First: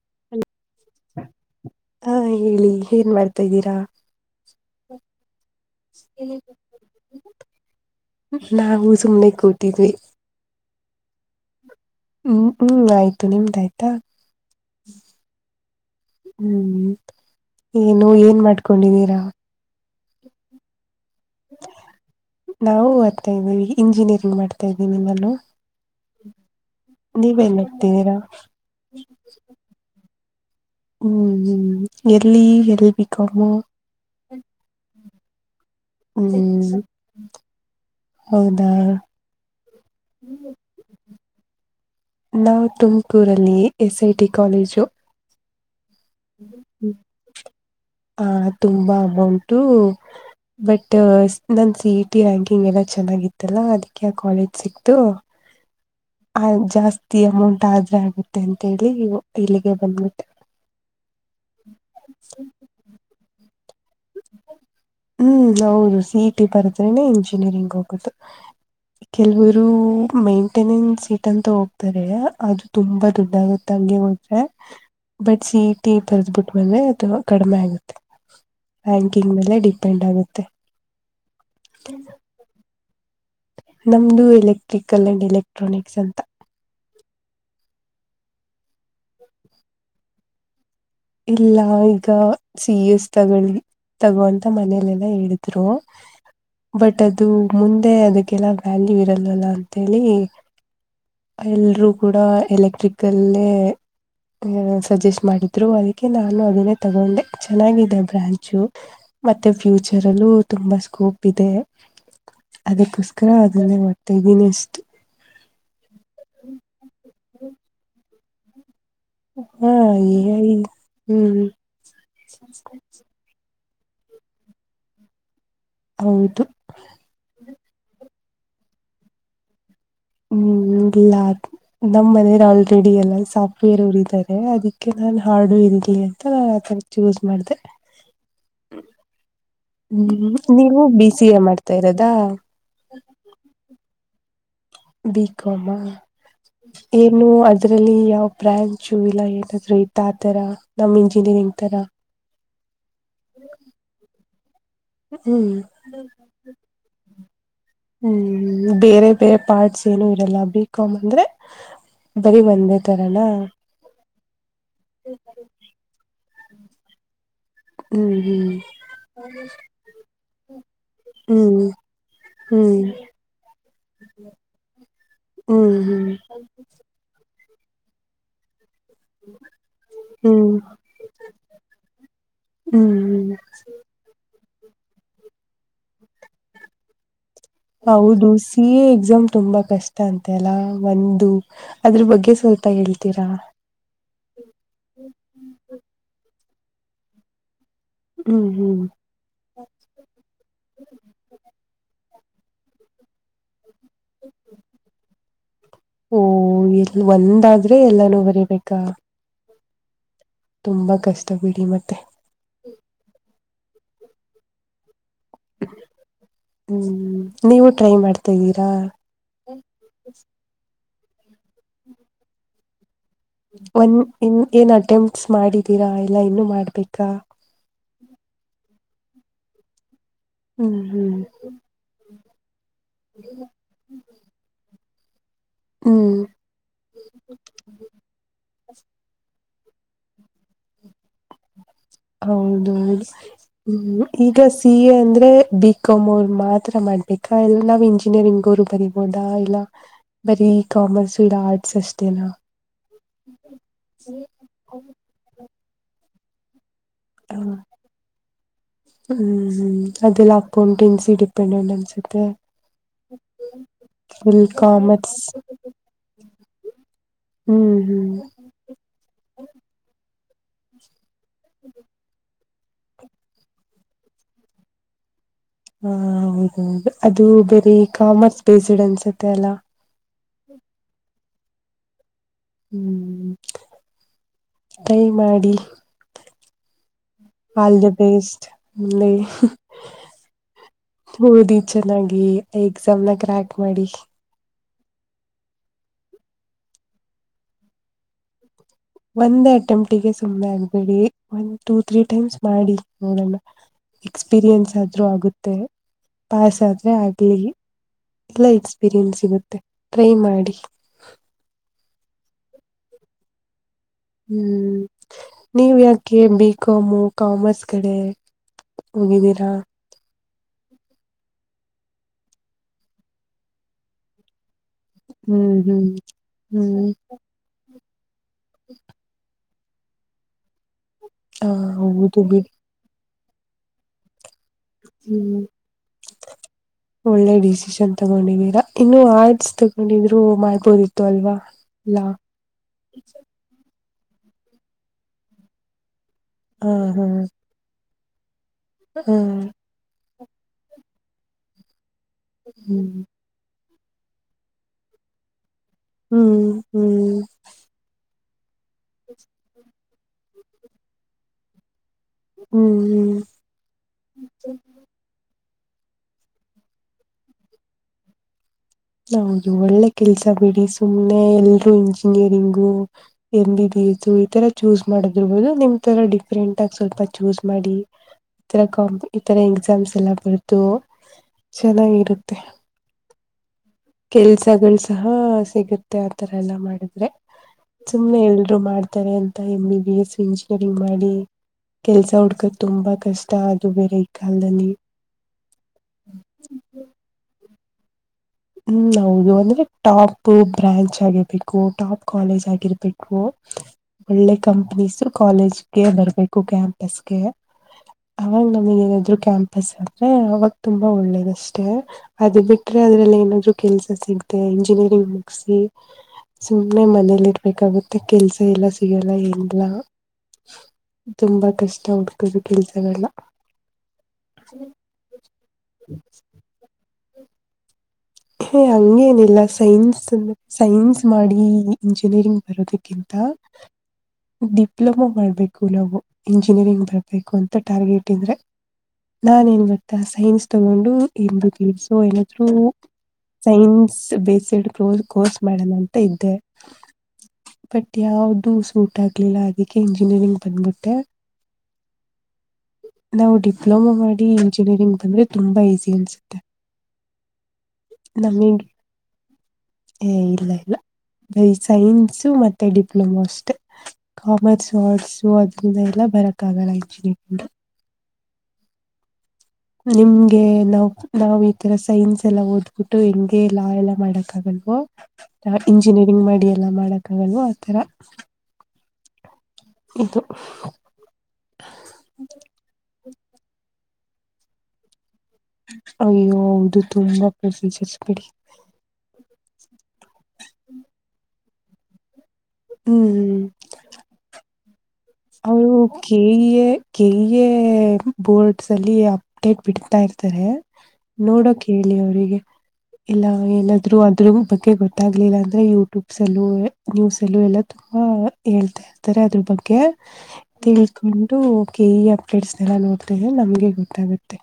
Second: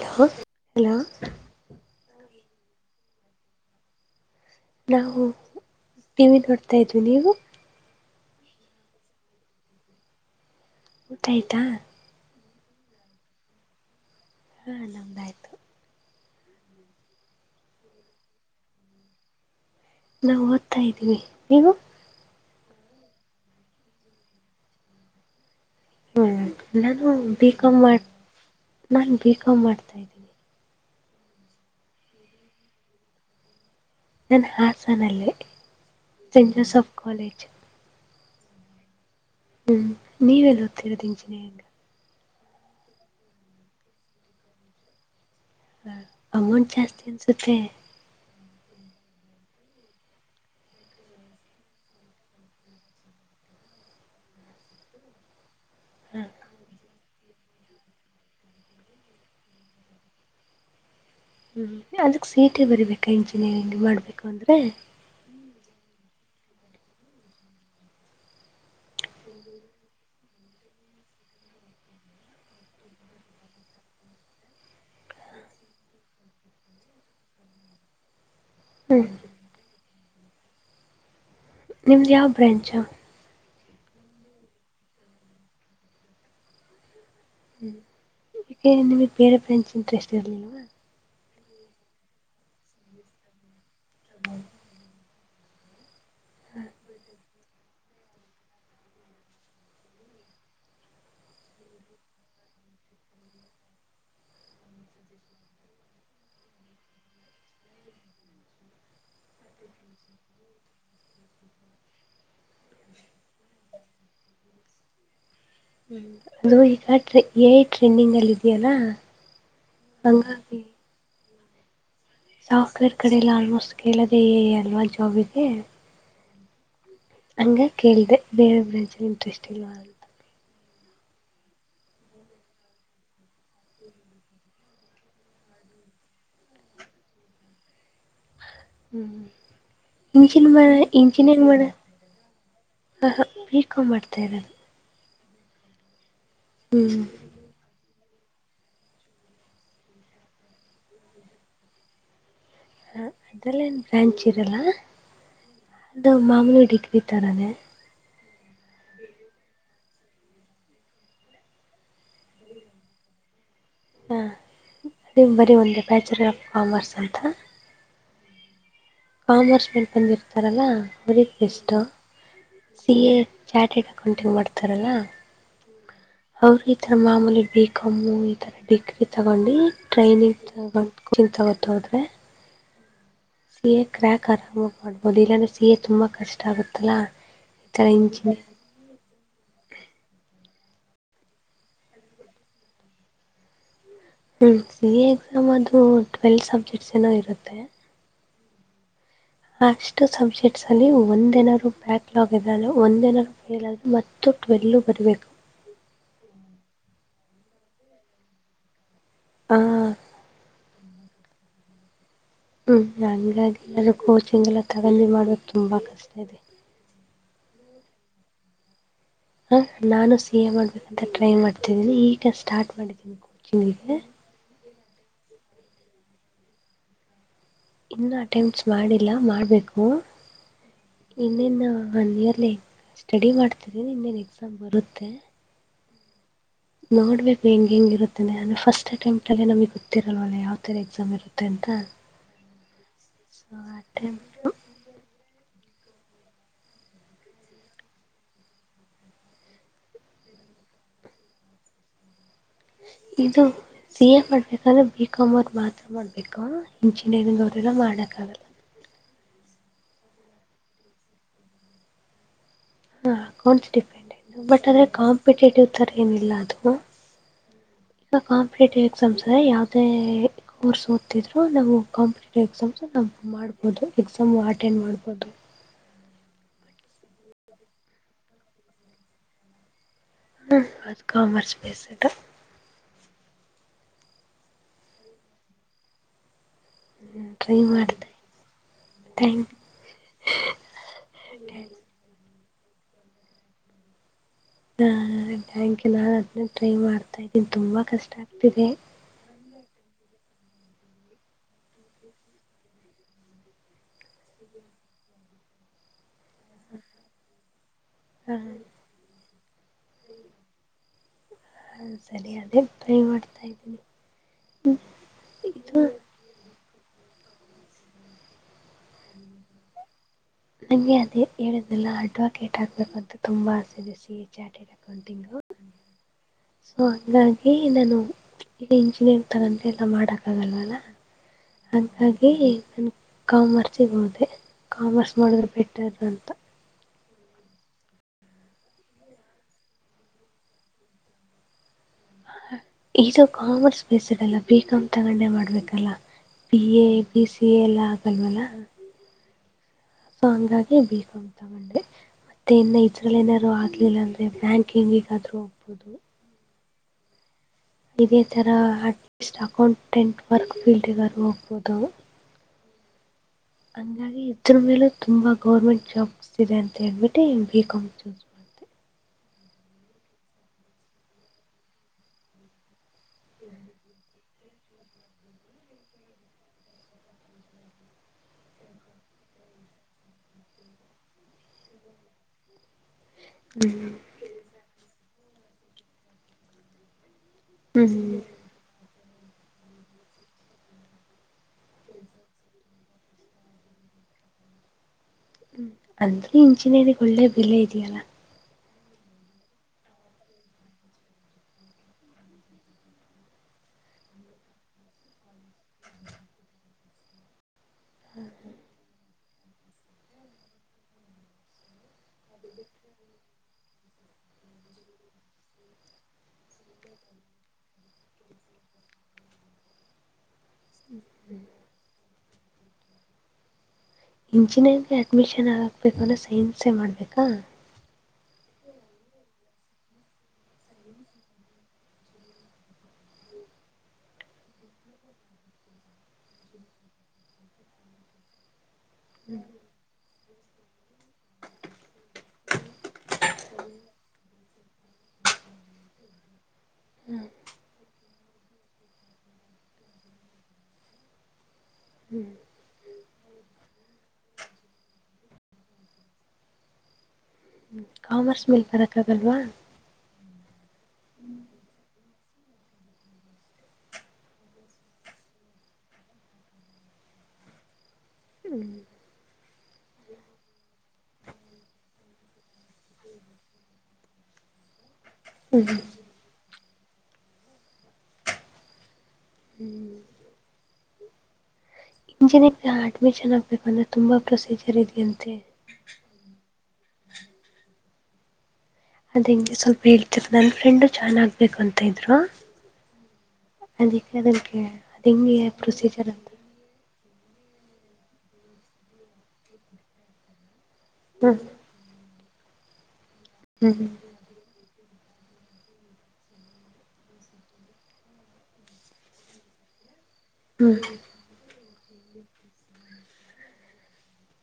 low hello ಹಾ ಹೇಳಿ ಏನ್ ಮಾಡ್ತಾ್ದೀರಾ ನಾವು ಟ ವಿ ನೋಡ್ತಾ ಇದ್ವಿ ನೀವು ನಾವು ಸುಮ್ನೆಗ್ ಕೂಟಿದ್ವಿ ಊಟ ಆಯ್ತಾ ಹ್ಮ್ ಹ್ಮ್ ಆಯ್ತು ನಿಮ್ದಾಯ್ತಾ ಹಾ ನಮ್ದಾಯ್ತು ಹ್ಮ್ ಏನು ಏನ್ ಮಾಡ್ಕೊಂಡಿದೀರಾ ನಾವು ಓದ್ತಾ ಇದ್ದೀವಿ ನೀವು ನಾವು ಬರ್ತಾ ಇದ್ದೀವಿ ಇಂಜಿನಿಯರಿಂಗ್ ಮಾಡ್ತಾ ಇದ್ದೀವಿ ನಿ ನಾನು ಹ್ಮ ನಾನು ನೀವೇನ್ ಬಿಕಾಾಮ್ ಮಾಡ ಮಾಡ್ತಿದ್ದೀರಾ ನಾನ್ ಬಿಕಾಮ್ ಮಾಡ್ತಾ ಇದ್ದೀನಿ ಹ್ಮ್ ಹ್ಮ ಎಲ್ಲಿಿ ಎಲ್ಬಿಕಮ ನಾನು ಹಾಸನಲ್ಲಿ ಸೆಂಟ್ ಹ್ಮ್ ಜೋಸಫ್ ಕಾಲೇಜು ಹೌದಾ ಹ್ಮ್ ನೀವೆಲ್ಲಿ ಹೋಗ್ತಾ ಇರೋದು ಇಂಜಿನಿಯರ್ ನಾವು ತುಮಕೂರಲ್ಲಿ ಎಸ್ಐಟಿ ಕಾಲೇಜು ಅಮನ್ ಚಸ್ ಜಿನಸುತ್ತ ಆ ತುಂಬಾ ಅಮೌಂಟು ಬಟ್ ನನ್ ಸಿ ಇ ಟಿ ರ್ಯಾಂಕಿಂಗ್ ಎಲ್ಲ ಚೆನ್ನಾಗಿತ್ತಲ್ಲ ಅದಕ್ಕೆ ಆ ಕಾಲೇಜ್ ಸಿಕ್ತು ಹ ಜಾಸ್ತಿ ಅಮೌಂಟ್ ಾದ್ರೆ ಆಗುತ್ತೆ ಅಂತೇಳಿ ಇಲ್ಲಿಗೆ ಬಂದ್ಬಿಟ್ಟೆ ಹ್ಮ್ ಅದಕ್ ಸೀಟೆ ಬರಿಬೇಕಾ ಇಂಜಿನಿಯರಿಂಗ್ ಮಾಡ್ಬೇಕು ಅಂದ್ರೆ ಹ್ಮ ನಾ ಸಿ ಇ ಟಿ ಬರದ್ರನೆ ಇಂಜಿನಿಯರಿಂಗ್ ಹೋಗುದು ಕೆಲ್ವರು ಮೈಂಟೆನೆನ್ಸ್ ಸೀಟ್ ಅಂತ ಹೋಗ್ತಾರೆ ಅದು ತುಂಬಾ ದುಡ್ಡಗುತ್ತಾಗ ಹಗೆ ಹೋದ್ರೆ ಬಟ್ ಸಿಟಿ ಬರೆದ್ ಬಿಿಟ್ಟ ಬಂದ್ರೆ ಅದು ಕಡಿಮೆ ಆಗುತ್ತೆ ಹ್ಮ್ ರ್ಯಾಂಕಿಂಗ್ ಮೇಲೆ ಡಿಪೆಂಡ್ ಆಗುತ್ತೆ ನಿಮ್ದ್ ಯಾವ ಬ್ರಾಂಚ್ ನಮ್ದು ಎಲೆಕ್ಟ್ರಿಕಲ್ ಅಂಡ್ ಎಲೆಕ್ಟ್ರಾನಿಕ್ಸ್ ಅಂತ ಹ್ಞ ಯಕೆ ನಿಮಗೆ ಬೇರೆ ಫ್ರೆಂಡಸ್ ಇಂಟ್ರೆಸ್ಟ್ ಇರಲಿಲ್ಲವಾ ಇಲ್ಲ ಈಗ ಸಿ ಎಸ್ ತಗೊಳ್ಳಿ ತಗೋಂತ ಮನೇಲೆ ಹೇಳಿದ್ರು ಬಟ್ ಅ ಅದು ಮುಂದೆ ಅದಕ್ಕೆಲ್ಲ ವ್ಯಾಲ್ಯೂ ಇರಲ್ಲಲ್ಲ ಅಂತೇಳಿ ಎಲ್ರೂ ಕೂಡ ಎಲೆಕ್ಟ್ರಿಕ್ಲ್ಲೇ ಸಜೆಸ್ಟ್ ಮಾಡಿದ್ರು ಅದ ನಾನು ಅದನ್ನೇ ತಗೊಂಡೆ ಚೆನಾಗಿದೆ ಬ್ರಾಂಚು ಮತ್ತೆ ಫ್ಯೂಚರ್ ಅಲ್ಲೂ ತುಂಬಾ ಸ್ಕೋಪ್ ಇದೆ ಅದಕ್ಕೋಸ್ಕರ ಅದಲ್ಲ ಓದ್ತಾ ಇದ್ದೀನಿ ಅಷ್ಟು ಹ್ಮ ಅದು ಈಗ ಎಐ ಟ್ರೆಂಡಿಂಗ್ ಅಲ್ಲಿ ಇದೆಯಲ್ಲಾ ಹಾ ಈ ಹ್ಮ್ ಸಾಫ್ಟ್ವೇರ್ ಕಡೆಲ್ಲ ಆಲ್ಮೋಸ್ಟ್ ಕೇಳದೇ ಅಲ್ವಾ ಜಾಬ್ ಇದೆ ಹೌದು ಹಂಗ ಕೇಳಿದೆ ಬೇರೆಬ್ರ ಇಂಟ್ರೆಸ್ಟ್ ಇಲ್ವಾ ಹ್ಮ್ ಲಾಖ ನಮ್ಮ್ ಮನೆಯರು ಆಲ್ರೆಡಿ ಎಲ್ಲ ಸಾಫ್ಟ್ವೇರ್ ಉರಿದ್ದಾರೆ ಅದಕ್ಕೆ ನಾನ್ ಹಾರ್ಡ್ವೇರ್ ಇಲಿ ಅಂತ ಚೂಸ್ ಮಾಡಿದೆ ಹ್ಮ್ ಹ್ಮ್ ಇಂಜಿನ್ ಮಾಡ ನೀವು ಬಿ ಸಿ ಇಂಜಿನ್ ಎ ಏನ್ ಮಾಡ ಮಾಡ್ತಾ ಇರೋದಾ ಹ ಹ ಬೀಕೊ ಮಾಡ್ತ ತ್ತ ಬಿಕೋಮ್ ಹ್ಮ್ ಏನು ಅದ್ರಲ್ಲಿ ಯ ನ ಬ್ರಾಂಚು ಇಲ್ಲ ಏನಾದ್ ಇದ್ದ ಆತರ ನಮ್ ಇಂಜಿನಿಯರಿಂಗ್ ತರ ಹ ಅದ್ರಲ್ಲ ಏನು ಬ್ರಾಂಚ್ ಇರಲ್ಲ ಹ್ಮ್ ಅದು ಮಾಮೂಲಿ ಡಿಗ್ರಿ ತರೆ ಹ್ಮ್ ಬೇರೆ ಬೇರೆ ಪಾರ್ಟ್ಸ್ ಏನು ಇರಲ್ಲ ಬಿ ಕಾಮ್ ಅಂದ್ರೆ ಬರೀ ಬಂದೇ ತರಾನ ಹಾಂ ಅ ಬರೀ ಒಂದು ಬ್ಯಾಚುಲರ್ ಆಫ್ ಕಾಮರ್ಸ್ ಅಂತ ಹ್ಮ್ ಹ್ಮ್ ಕಾಮರ್ಸ್ ಮೇಲೆ ಬಂದಿರ್ತಾರಲ್ಲ ಹ್ಮ್ ಬರೀಷ್ಟು ಹ್ಮ್ ಇಲ್ಲಿ ಚಾರ್ಟೆಡ್ ಅಕೌಂಟಿಂಗ್ ಮಾಡ್ತಾರಲ್ಲ ಹ್ಮ್ ಹ್ಮ್ ಹ್ಮ್ ಅವರು ಈ ತರ ಮಾಮೂಲಿ ಬಿಕಮ್ಮು ಈ ತರ ಡಿಗ್ರಿ ತಗೊಂಡು ಟ್ರೈನಿಂಗ್ ಹ್ಮ್ ಹ್ಮ್ ತಗೊಂಡಕ್ಕಿಂತ ಗೊತ್ತೋದ್ರೆ ಹ್ಮ್ ಸಿಹೆ ಕ್ರ್ಯಾಕ್ ಆರಾಮಾಗಿ ಮಾಡ್ಬೋದು ಇಲ್ಲಾಂದ್ರೆ ಸಿಹೆ ತುಂಬಾ ಕಷ್ಟ ಆಗುತ್ತಲ್ಲಾ ಹೌದು ಸಿ ಎ ಎಕ್ಸಾಮ್ ತುಂಬಾ ಕಷ್ಟ ಅಂತೆ ಅಲ್ಲ ಒಂದು ಅದ್ರ ಬಗ್ಗೆ ಸ್ವಲ್ಪ ಹೇಳ್ತೀರಾ ಹ್ಮ ಸಿ ಎ ಎಕ್ಸಾಮ್ ಅದು ಟ್ವೆಲ್ತ್ ಸಬ್ಜೆಕ್ಟ್ಸ್ ಏನೋ ಇರುತ್ತೆ ಹ್ಮ್ ಹ್ಮ್ ಅಷ್ಟು ಸಬ್ಜೆಕ್ಟ್ಸ್ ಅಲ್ಲಿ ಒಂದ್ ಏನಾದ್ರು ಬ್ಯಾಕ್ಲಾಗ್ ಇದ ಒಂದ್ ಏನಾರು ಫೇಲ್ ಮತ್ತು ಟ್ವೆಲ್ಲು ಬರಬೇಕು ಓ ಎಲ್ ಒಂದಾದ್ರೆ ಎಲ್ಲಾನೂ ಬರಿಬೇಕಾ ಹಾ ತುಂಬಾ ಕಷ್ಟ ಬಿಡಿ ಮತ್ತೆ ಹ್ಞ ಹಂಗಾಗಿಲ್ಲಾದರೂ ಕೋಚಿಂಗ ಎಲ್ಲ ತಗೊಂಡಿ ಮಾಡ್ಬೇಕು ತುಂಬ ಕಷ್ಟ ಇದೆ ಹ್ಮ್ ನೀವು ಟ್ರೈ ಮಾಡ್ತಿದ್ದೀರಾ ಹ ನಾನು ಸಿ ಎ ಮಾಡ್ಬೇಕಂತ ಟ್ರೈ ಮಾಡ್ತಿದ್ದೀನಿ ಈಗ ಸ್ಟಾರ್ಟ್ ಮಾಡಿದ್ದನಿ ಒಂದ್ ಇನ್ ಏನ್ ಅಟೆಂಪ್ಟ್ಸ್ ಮಾಡಿದೀರಾ ಇಲ್ಲ ಇನ್ನು ಮಾಡ್ಬೇಕಾ ಇನ್ನುೂ ಅಟೆಂಪಟ್ಸ್ ಮಾಡಿಲ್ಲ ಮಾಡ್ಬೇಕು ಹ್ಮ್ ಹ್ಮ್ ಇನ್ನೇನ್ ಒನ್ ಇಯರ್ ಸ್ಟಡಿ ಮಾಡ್ತಿದಿ ನಿ ಇನ್ನೇನ್ ಎಕ್ಸಾಮ್ ಬರುತ್ತೆ ಮತ್ತು ಹ್ಮ್ ನೋಡ್ಬೇಕು ಹೆಂಗ್ ಹೆಂಗಿರುತ್ತೇನೆ ಅಂದ್ರೆ ಫಸ್ಟ್ ಅಟೆಂಪ್ಟ್ ಅಲ್ಲ ನಮ ಗೊತ್ತಿರಲ್ವಲ್ಲ ಯಾವ ಥರ ಎಕ್ಸಾಮ್ ಇರುತ್ತೆ ಅಂತ ಹೌದೌದು ಸೊ ಹ್ಮ ಈಗ ಅಟೆಂಪ್ಟು ಸಿ ಎ ಅಂದ್ರೆ ಬಿ ಕಮ್ ಅವರು ಮಾತ್ರ ಮಾಡ್ಬೇಕಾ ಇಲ್ಲ ನಾವ್ ಇಂಜಿನಿಯರಿಂಗ್ ಅವರು ಬರಿಬೋದಾ ಇಲ್ಲ ಬರೀ ಕಾಮರ್ಸ್ ಇಲ್ಲ ಆರ್ಟ್ಸ್ ಅಷ್ಟಿದೆ ನ ಇದು ಸಿ ಎ ಮಾಡ್ಬೇಕಂದ್ರೆ ಬಿ ಕಾಮ ಅವರ್ ಮಾತ್ರ ಮಾಡ್ಬೇಕು ಹ ಇಂಜಿನಿಯರಿಂಗ್ ಅವರುಲ್ಲ ಮಾಡೋಕ್ಕಾಗಲ್ಲ ಹ್ಮ್ ಹ್ಮ್ ಅದೆಲ್ಲ ಹಾಕ್ಕೊಂಡುನ್ಸಿ ಡಿಪೆಂಡೆಂಟ್ ಅನ್ಸುತ್ತೆ ಹಾ ಅಕೌಂಟ್ಸ್ ಡಿಪೆಂಡ ಫುಲ್ ಬಟ್ ಆದ್ರೆ ಕಾಮರ್ಸ್ ಕಾಂಪಿಟೇಟಿವ್ ಥರ ಏನಿಲ್ಲ ಅದು ಹ್ಮ್ ಹ್ಮ್ ಈಗ ಕಾಂಪಿಟೇಟಿವ್ ಎಕ್ಸಾಮ್ಸ್ ಅ ಯಾವದೇ ಕೋರ್ಸ್ ಓದ್ತಿದ್ರು ನಾವು ಕಾಂಪ ಎಕ್ಸಾಮ್ಸ್ ನ ಮಾಡ್ಬಹುದು ಎಕ್ಸಾಮ್ ಅಟೆಂಡ್ ಮಾಡ್ಬೋದು ಹ ಹೌದೌದು ಅದು ಬೇರೆ ಕಾಮರ್ಸ್ ಬೇಸ್ಡ್ ಅನ್ಸುತ್ತೆ ಅಲ್ಲ ಹ್ಮ ಅದು ಕಾಮರ್ಸ್ ಬೇಸಿಕ್ ಹ್ಮ್ ಟೈ ಮಾಡಿ ಟ್ರೈ ಆಲ್ ದ ಮಾಡಿದೆ ಬೆಸ್ಟ್ ನಿಮ್ಮ್ ಲೈಫ್ ಥ್ಯಾಂಕ್ ಓದಿ ಚೆನ್ನಾಗಿ ಎಕ್ಸಾಮ್ನ ಕ್ರ್ಯಾಕ್ ಮಾಡಿ ಹಾ ಕ್ ನಾನನ್ ಅದನ್ನೇ ಟ್ರೈ ಮಾಡ್ತಾ ಇದ್ದೀನಿ ತುಂಬಾ ಕಷ್ಟ ಆಗ್ತಿದೆ ಒಂದ್ ಅಟೆಂಪ್ಟಿಗೆ ಸುಮ್ಮ್ನೆ ಆಗ್ಬೇಡಿ ಒಂದ್ ಟೂ ತ್ರೀ ಟೈಮ್ಸ್ ಮಾಡಿ ನೋಡೋಣ ಎಕ್ಸ್ಪೀರಿಯನ್ಸ್ ಆದ್ರೂ ಆಗುತ್ತೆ ಪಾಸ್ ಆದ್ರೆ ಆಗ್ಲಿ ಎಲ್ಲ ಎಕ್ಸ್ಪೀರಿಯೆನ್ಸ್ ಸಿಗುತ್ತೆ ಟ್ರೈ ಮಾಡಿ ಹಾ ಸರಿ ಅದೇ ಮಾಡ್ತಾ ಇದ್ದೀನಿ ಹ್ಮ್ ನೀವ ಇದು ಯಾಕೆ ಬ ಕಾಮು ಕಾಮರ್ಸ್ ಕಡೆ ಹೋಗಿದ್ದೀರಾ ನಂಗೆ ಅದೇ ಹೇಳುದಿಲ್ಲ ಅಡ್ವಕೇಟ್ ಆಗ್ಬೇಕು ಅಂತ ತುಂಬಾ ಆಸೆ ಇ ಸಿ ಹ್ಮ್ ಹ್ಮ್ ಸೊ ಹ್ಮ್ ಹಂಗಾಗಿ ನಾನು ಇ ಇಂಜಿನಿಯರ್ ತಗೊಂಡಂತೆ ಎಲ್ಲ ಮಾಡಕ್ ಆಗಲ್ವಲ್ಲ ಹ ಹೌದು ಹಾಗಾಗಿ ಬಿಡಿ ಕಾಮರ್ಸಿಗೆ ಹೋದೆ ಕಾಮರ್ಸ್ ಹ್ಮ್ ಮಾಡಿದ್ರೆ ಬೆಟ್ಟದ ಅಂತ ಒಳ್ಳೆ ಡಿಸಿಷನ್ ತಗೊಂಡಿದೀರಾ ಇನ್ನು ಆರ್ಟ್ಸ್ ತಗೊಂಡಿದ್ರು ಮಾಡ್ಬೋದಿತ್ತು ಅಲ್ವಾ ಲಾ ಇದು ಕಾಮರ್ಸ್ ಬೇಸ್ ಇರಲ್ಲ ಬಿ ಕಾಾಮ್ ತಗೊಂಡೆ ಮಾಡ್ಬೇಕಲ್ಲ B A B C A ಎಲ್ಲ ಆಗಲ್ವಲ್ಲ ಹ್ಮ ಸೊ ಹಂಗಾಗಿ ಬೇಕು ಅಂತ ತಗೊಂಡೆ ಮತ್ತೆ ಇ ಹ್ಮ್ ನೈರಲ್ಲಿ ಏನಾದಾರರು ಆ ಇಲಿಲ್ಲ ಅಂದ್ರೆ ಬ್ಯಾಂಕಿಂಗ್ಗಾದ್ರರು ಹ್ಮ್ ಹ್ಮ್ ಇದೇ ತರ ಅಟ್ಲೀಸ್ಟ್ ಅಕೌಂಟೆಂಟ್ ವರ್ಕ್ ಫೀಲ್ಡ್ಗ ಹೋಗ್ಬಹುದು ಹ್ಮ್ ಹ್ಮ್ ಹಂಗಾಗಿ ಇದ್ರ ಮೇಲೆ ತುಂಬಾ ಗೌರ್ಮೆಂಟ್ ಜಾಬ್ಸ್ ಇದೆ ಅಂತ ಹೇಳೇಳ್ಬಿಟ್ಟು ಬಿ ಕಾಮ್ ಚೂಸ್ ಮಾಡ್ತವಿ ನೌದು ಒಳ್ಳೆ ಕೆಲ್ಸ ಬಿಡಿ ಸುಮ್ನೆ ಎಲ್ರುೂ ಇಂಜಿನಿಯರಿಂಗು ಎಲ್ಲಿದ್ದೀಯಾ ಚೂಹಿತ್ ತರ ಚೂಸ್ ಮಾಡದಿರ್ಬೋದು ನಿಮ್ ತರ ಡಿಫ್ರೆಂಟ್ ಆಗಿ ಸ್ವಲ್ಪ ಚೂಸ್ ಮಾಡಿ ಇತರ ಕಾ ಇತರ ಎಕ್ಸಾಮ್ಸ್ ಎಲ್ಲ ಬರ್ತು ಚೆನ್ನಾಗಿರುತ್ತೆ ಹ್ಮ್ ಕೆಲ್ಸಗಳು ಸಹ ಸಿಗುತ್ತೆ ಆತರ ಎಲ್ಲಾ ಮಾಡಿದ್ರೆ ಹ್ಮ್ ಸುಮ್ಮ್ನೆ ಎಲ್ರು ಮಾಡ್ತಾರೆ ಅಂತ M B B S engineering ಮಾಡಿ ಕೆಲ್ಸ ಹುಡ್ಕಕ್ ತುಂಬಾ ಕಷ್ಟ ಅದು ಬೇರೆ ಈ ಕಾಲದಲ್ಲಿ ಹ್ಮ್ ಅಂದ್ರೆ ಇಂಚಿನೇಗ್ ಒಳ್ಳೆ ಬೆಲೆ ಇದ್ಯಲ್ಲ ಹ್ಮ್ ಹೌದು ಅಂದ್ರೆ ಟಾಪ್ ಬ್ರಾಂಚ್ ಆಗಿರ್ಬೇಕು ಟಾಪ್ ಕಾಲೇಜ್ ಆಗಿರ್ಬೇಕು ಒಳ್ಳೆ ಕಂಪನೀಸ್ ಕಾಲೇಜ್ಗೆ ಬರ್ಬೇಕು ಕ್ಯಾಂಪಸ್ಗೆ ಹ ನಮಗೆ ಏನಾದ್ರು ಕ್ಯಾಂಪಸ್ ಅಂದ್ರೆ ಅವಾಗ ತುಂಬಾ ಒಳ್ಳೇದ ಅಷ್ಟೇ ಅದು ಬಿಟ್ರೆ ಅದ್ರಲ್ಲಿ ಏನಾದ್ರರು ಕೆಲ್ಸ ಸಿಗತೆ ಇಂಜಿನಿಯರಿಂಗ್ ಮುಗಿಸಿ ಸುಮ್ನೆ ಮನೇಲಿ ಇರ್ಬೇಕಾಗುತ್ತೆ ಕೆಲ್ಸ ಎಲ್ಲ ಸಿಗಲ್ಲ ಎಲ್ಲ ತುಂಬಾ ಕಷ್ಟ ಹುಡುಕದು ಕೆಲ್ತಾರಲ್ಲ ಇಂಜಿನಿಯರಿಂಗ್ಗೆ ಅಡ್ಮಿಷನ್ ಆಗಕ್ಬೇಕು ಅಂದ ಸೈನ್ಸೇ ಮಾಡ್ಬೇಕಾ ಹ ಹಂಗೇನಿಲ್ಲ ಸೈನ್ಸ್ ಸೈನ್ಸ್ ಮಾಡಿ ಇಂಜಿನಿಯರಿಂಗ್ ಬರೋದಕ್ಕಿಂತ ಹಾ ಡಿಪ್ಲೊಮೋ ಮಾಡ್ಬೇಕು ನಾವು ಇಂಜಿನಿಯರಿಂಗ್ ಬರ್ಬೇಕು ಅಂತ ಟಾರ್ಗೆಟ್ ಇದ್ರೆ ನಾ ಏನ್ ಬತಾ ಸೈನ್ಸ್ ತಗೊಂಡು ಎಂದು ತಿಸೋ ಏನಾದ್ ಸೈನ್ಸ್ ಬೇಸಿಡ್ ಕ ಕೋರ್ಸ್ ಮಾಡೋಣ ಅಂತ ಇದ್ದೆ ಹ್ಮ್ ಬಟ್ ಯಾವ್ದೂ ಸೂಟ್ ಆಗ್ಲಿಲ್ಲ ಅದಕ್ಕೆ ಇಂಜಿನಿಯರಿಂಗ್ ಬಂದ್ಬಿಟ್ಟೆ ಹ್ಮ್ ನಾವು ಡಿಪ್ಲೊಮಾ ಮಾಡಿ ಇಂಜಿನಿಯರಿಂಗ್ ಬಂದ್ರೆ ತುಂಬಾ ಈಸಿ ಅನ್ಸುತ್ತೆ [inaudible] ಕಾಮರ್ಸ್ ಮಿಲ್ ಬರಕ್ಕ ಆಗಲ್ವಾ ಲಲ್ಲ ಬೈ ಸೈನ್ಸ ಮತ್ತೆ ಡಿಪ್ಲೊಮಾ ಅಷ್ಟೆ ಕಾಮರ್ಸ್ ಆರ್ಟ್ಸ್ ಅದ್ರಂದ ಎಲ್ಲ ಬರಕ್ಕಾಗಲ್ಲ ಇಂಚಿನು ಹ್ಮ್ ನಿಮ್ಗೆ ನಾವ್ ನಾವ್ ಈತರ ಸೈನ್ಸ್ ಎಲ್ಲ ಓದ್ಬಿಟ್ಟು ಹೆಂಗೆ ಲಾ ಎಲ್ಲ ಮಾಡಕ್ ಆಗಲ್ಲ ಹ್ಮ್ ಇಂಜಿನಿಯರಿಂಗ್ ಮಾಡಿ ಎಲ್ಲಾ ಮಾಡಕಗಲ್ ಆತರ ಇದು ಇಂಜಿನಿಯರ್ ಅಡ್ಮಿಷನ್ ಆಗ್ಬೇಕಂದ್ರೆ ತುಂಬಾ ಪ್ರೊಸೀಜರ್ ಇದೆಯಂತೆ ಅ ಹೌದು ತುಂಬಾ ಪ್ರೋಸೆಸ್ ಬಿಡಿ ಅದ ಹಂಗೆ ಸ್ವಲ್ಪ ಹೇಳ್ತರ್ ನನ್ ಫ್ರೆಂಡು ಜಾಯಿನ್ ಆಗಬೇಕು ಅಂತ ಇದ್ರು ಹ್ಮ್ ಅದಕ್ಕೆದಕ್ಕೆ ಅವರು K A K A boards ಅಲ್ಲಿ ಅಪ್ಡೇಟ್ ಬಿಡ್ತಾ ಇರ್ತಾರೆ ಹ್ಮ್ ನೋಡೋಕ್ ಹೇಳಿ ಅವರಿಗೆ ಇಲ್ಲ ಹ್ಮ್ ಏನಾದ್ರು ಅದ್ ಬಗ್ಗೆ ಗೊತ್ತ ಗೊತ್ತಾಗ್ಲಿಲ್ಲ ಅಂದ್ರೆ ಯೂಟ್ಯೂಬ್ಸಲ್ಲೂ ನ್ಯೂಸ್ಲ್ಲೂ ಎಲ್ಲ ತುಂಬಾ ಹೇಳ್ತಾ ಇರ್ತಾರೆ ಅದ್ರ ಬಗ್ಗೆ ಹ್ಮ್ ಹ್ಮ್ ತಿಳ್ಕೊಂಡು ಓಕೆ ಈ ಅಪ್ಡೇಟ್ಸ್ನೆಲ್ಲ ನೋಡ್ರ ನಮ್ಗೆ ಗೊತ್ತಾಗುತ್ತೆ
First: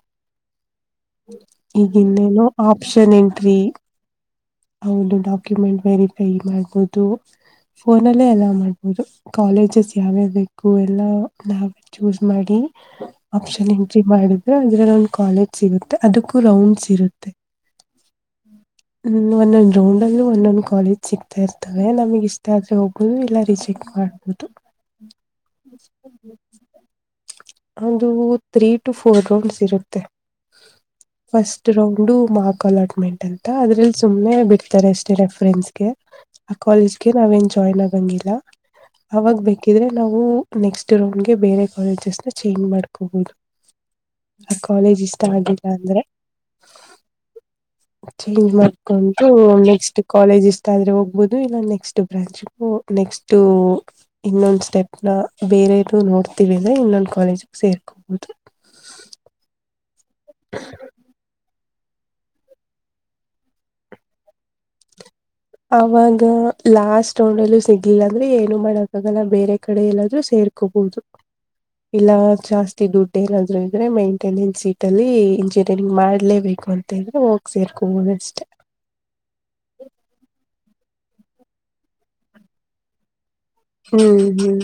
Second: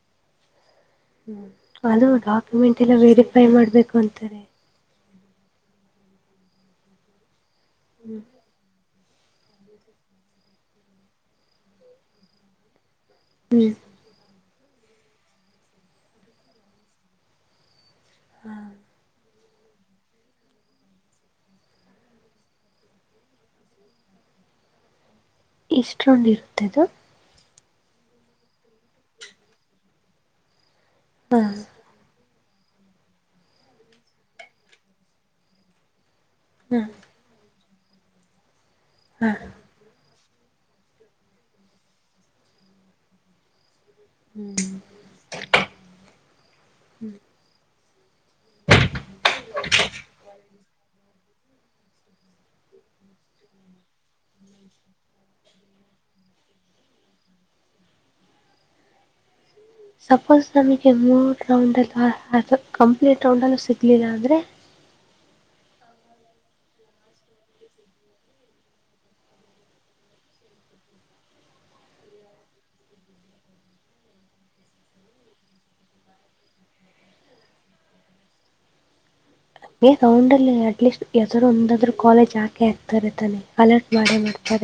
ಅದು ಈಗಿನ್ನೇನೋ ಡಾಕ್ಯುಮೆಂಟ್ ಎಲ್ಲ ಆಪ್ಷನ್ ವೆರಿಫೈ ಎಂಟ್ರಿ ಮಾಡ್ಬೇಕು ಅಂತಾರೆ ಹೌದು ಡಾಕ್ಯುಮೆಂಟ್ ವೆರಿಫೈ ಮಾಡ್ಬೋದು ಫೋನಲ್ಲೇ ಎಲ್ಲ ಮಾಡ್ಬ ಹೌದು ಕಾಲೇಜಸ್ ಯಾವ್ಯ ಬೇಕು ಎಲ್ಲ ನಾವ ಚೂಸ್ ಮಾಡಿ ಆಪ್ಷನ್ ಹ್ಮ್ ಎಂಟ್ರಿ ಮಾಡಿದ್ರೆ ಅದ್ರಲ್ಲ ಒಂದು ಕಾಲೇಜ್ ಸಿಗತ್ತೆ ಅದಕ್ಕೂ ರೌಂಡ್ಸ್ ಇರುತ್ತೆ ಹ್ಮ ಒಂದೊಂದ್ ರೌಂಡ್ ಅಲ್ಲಿ ಒಂದೊಂದ್ ಕಾಲೇಜ್ ಸಿಗ್ತಾ ಇರ್ತವೆ ನಮಗ್ ಇಷ್ಟ ಆದ್ರೆ ಹೋಗ್ಬಹುದು ಇಲ್ಲ ರಿಜೆಕ್ಟ್ ಮಾಡ್ಬಹುದು [inaudible] ಎಷ್ಟೊಂಡ ಇರುತ್ತದು ಅದು ತ್ರೀ ಟು ಫೋರ್ ರೌಂಡ್ಸ್ ಇರುತ್ತೆ ಹಾ ಫಸ್ಟ್ ರೌಂಡ್ ಮಾರ್ ಅಲಾಟ್ಮೆಂಟ್ ಅಂತ ಅದ್ರಲ್ಲಿ ಸುಮ್ನೆ ಬಿಡ್ತಾರೆ ಅಷ್ಟೇ ರೆಫರೆನ್ಸ್ಗೆ ಆ ಹಾ ಕಾಲೇಜ್ಗೆ ನಾವ ಜಾಯ್ನ್ ಆಗಂಗಿಲ್ಲ ಅವಾಗ ಹಾ ಬೇಕಿದ್ರೆ ನಾವು ನೆಕ್ಸ್ಟ್ ರೌಂಡ್ಗೆ ಬೇರೆ ಕಾಲೇಜಸ್ ನ ಚೇಂಜ್ ಮಾಡ್ಕೋಬಹುದು ಹ್ಮ್ ಕಾಲೇಜ್ ಇಷ್ಟ ಆಗಿಲ್ಲ ಅಂದ್ರೆ ಚೇಜ್ ಮಾಡ ಕಂತು ನೆಕ್ಸ್ಟ್ ಕಾಲೇಜ್ ಆದ್ರೆ ಹೋಗ್ಬಹುದು ಇಲ್ಲ ನೆಕ್ಸ್ಟ್ ಬ್ರಾಂಚ್ಗೂ ನೆಕ್ಸ್ಟ್ ಇನ್ನೊಂದ್ ಸ್ಟೆಪ್ ನ ಬೇರೆಯವರು ನೋಡ್ತಿೀವಿ ಅಂದ್ರ ಇನ್ನೊಂದ್ ಕಾಲೇಜಗ ಸೇರ್ ಕೋಭೋದು ಸಪೋಸ್ ತಮಗೆ ಮೂರ ರೌಂಡ್ ಅಲ್ವಾ ಕಂಪ್ಲೀಟ್ ರೌಂಡ್ ಅಲ್ಲೂ ಸಿಗ್ಲಿಲ್ಲ ಆದ್ರೆ ಅವಾಗ ಲಾಸ್ಟ್ ಹೋಂಡಲ್ಲ ಸಿಗಿಲ್ಲ ಅಂದ್ರೆ ಏನು ಮಾಡಕ್ಕಗಲ್ಲ ಬೇರೆ ಕಡೆ ಎಲ್ಲಾದ್ರೂ ಇಕಬೋುದು ಇಲ್ಲ ಜಾಸ್ತಿ ದುಡ್ಡು ಏನಾದ್ೂ ಇದ್ರೆ ಮೈಂಟೆನೆನ್ಸ್ ಸೀಟ್ ಅಲ್ಲಿ ಇಂಜಿನಿಯರಿಂಗ್ ಮಾಡ್ಲೇಬೇಕು ಂತಿದ್ರೆ ಹೋಗ ಸೇರ್ಕೊ ಅಷ್ಟೆ ಏ್ ತೌಂಡಲ್ಲಿ ಅಟ್ಲೀಸ್ಟ್ ಎದರು ಒಂದಾದ್ರರು ಕಾಲೇಜ್ ಹಾಕೆ ಹ ಆಗ್ತಾ ಇರ್ತಾನೆ ಹ್ಮ್ ಹ್ಮ್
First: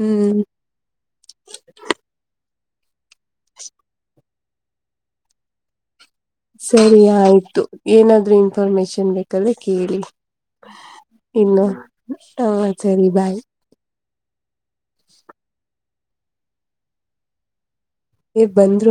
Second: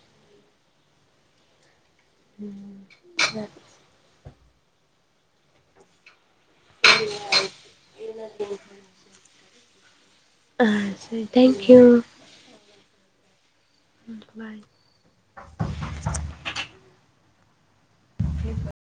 ಹ್ಮ್ ಹ್ಮ್ ಸ ಸರಿ ಆಯ್ತು ಏನಾದ್ೂ ಇನ್ಫಾರ್ಮೇಶನ್ ಬೇಕಾದ್ರೆ ಕೇಳಿ ಹಾಂ ಸರಿ ಥ್ಯಾಂಕ್ ಇನ್ನು ಯು ಹ ಸರಿ ಬಾಯ್ ಬಾಯ ಬಂದ್ರು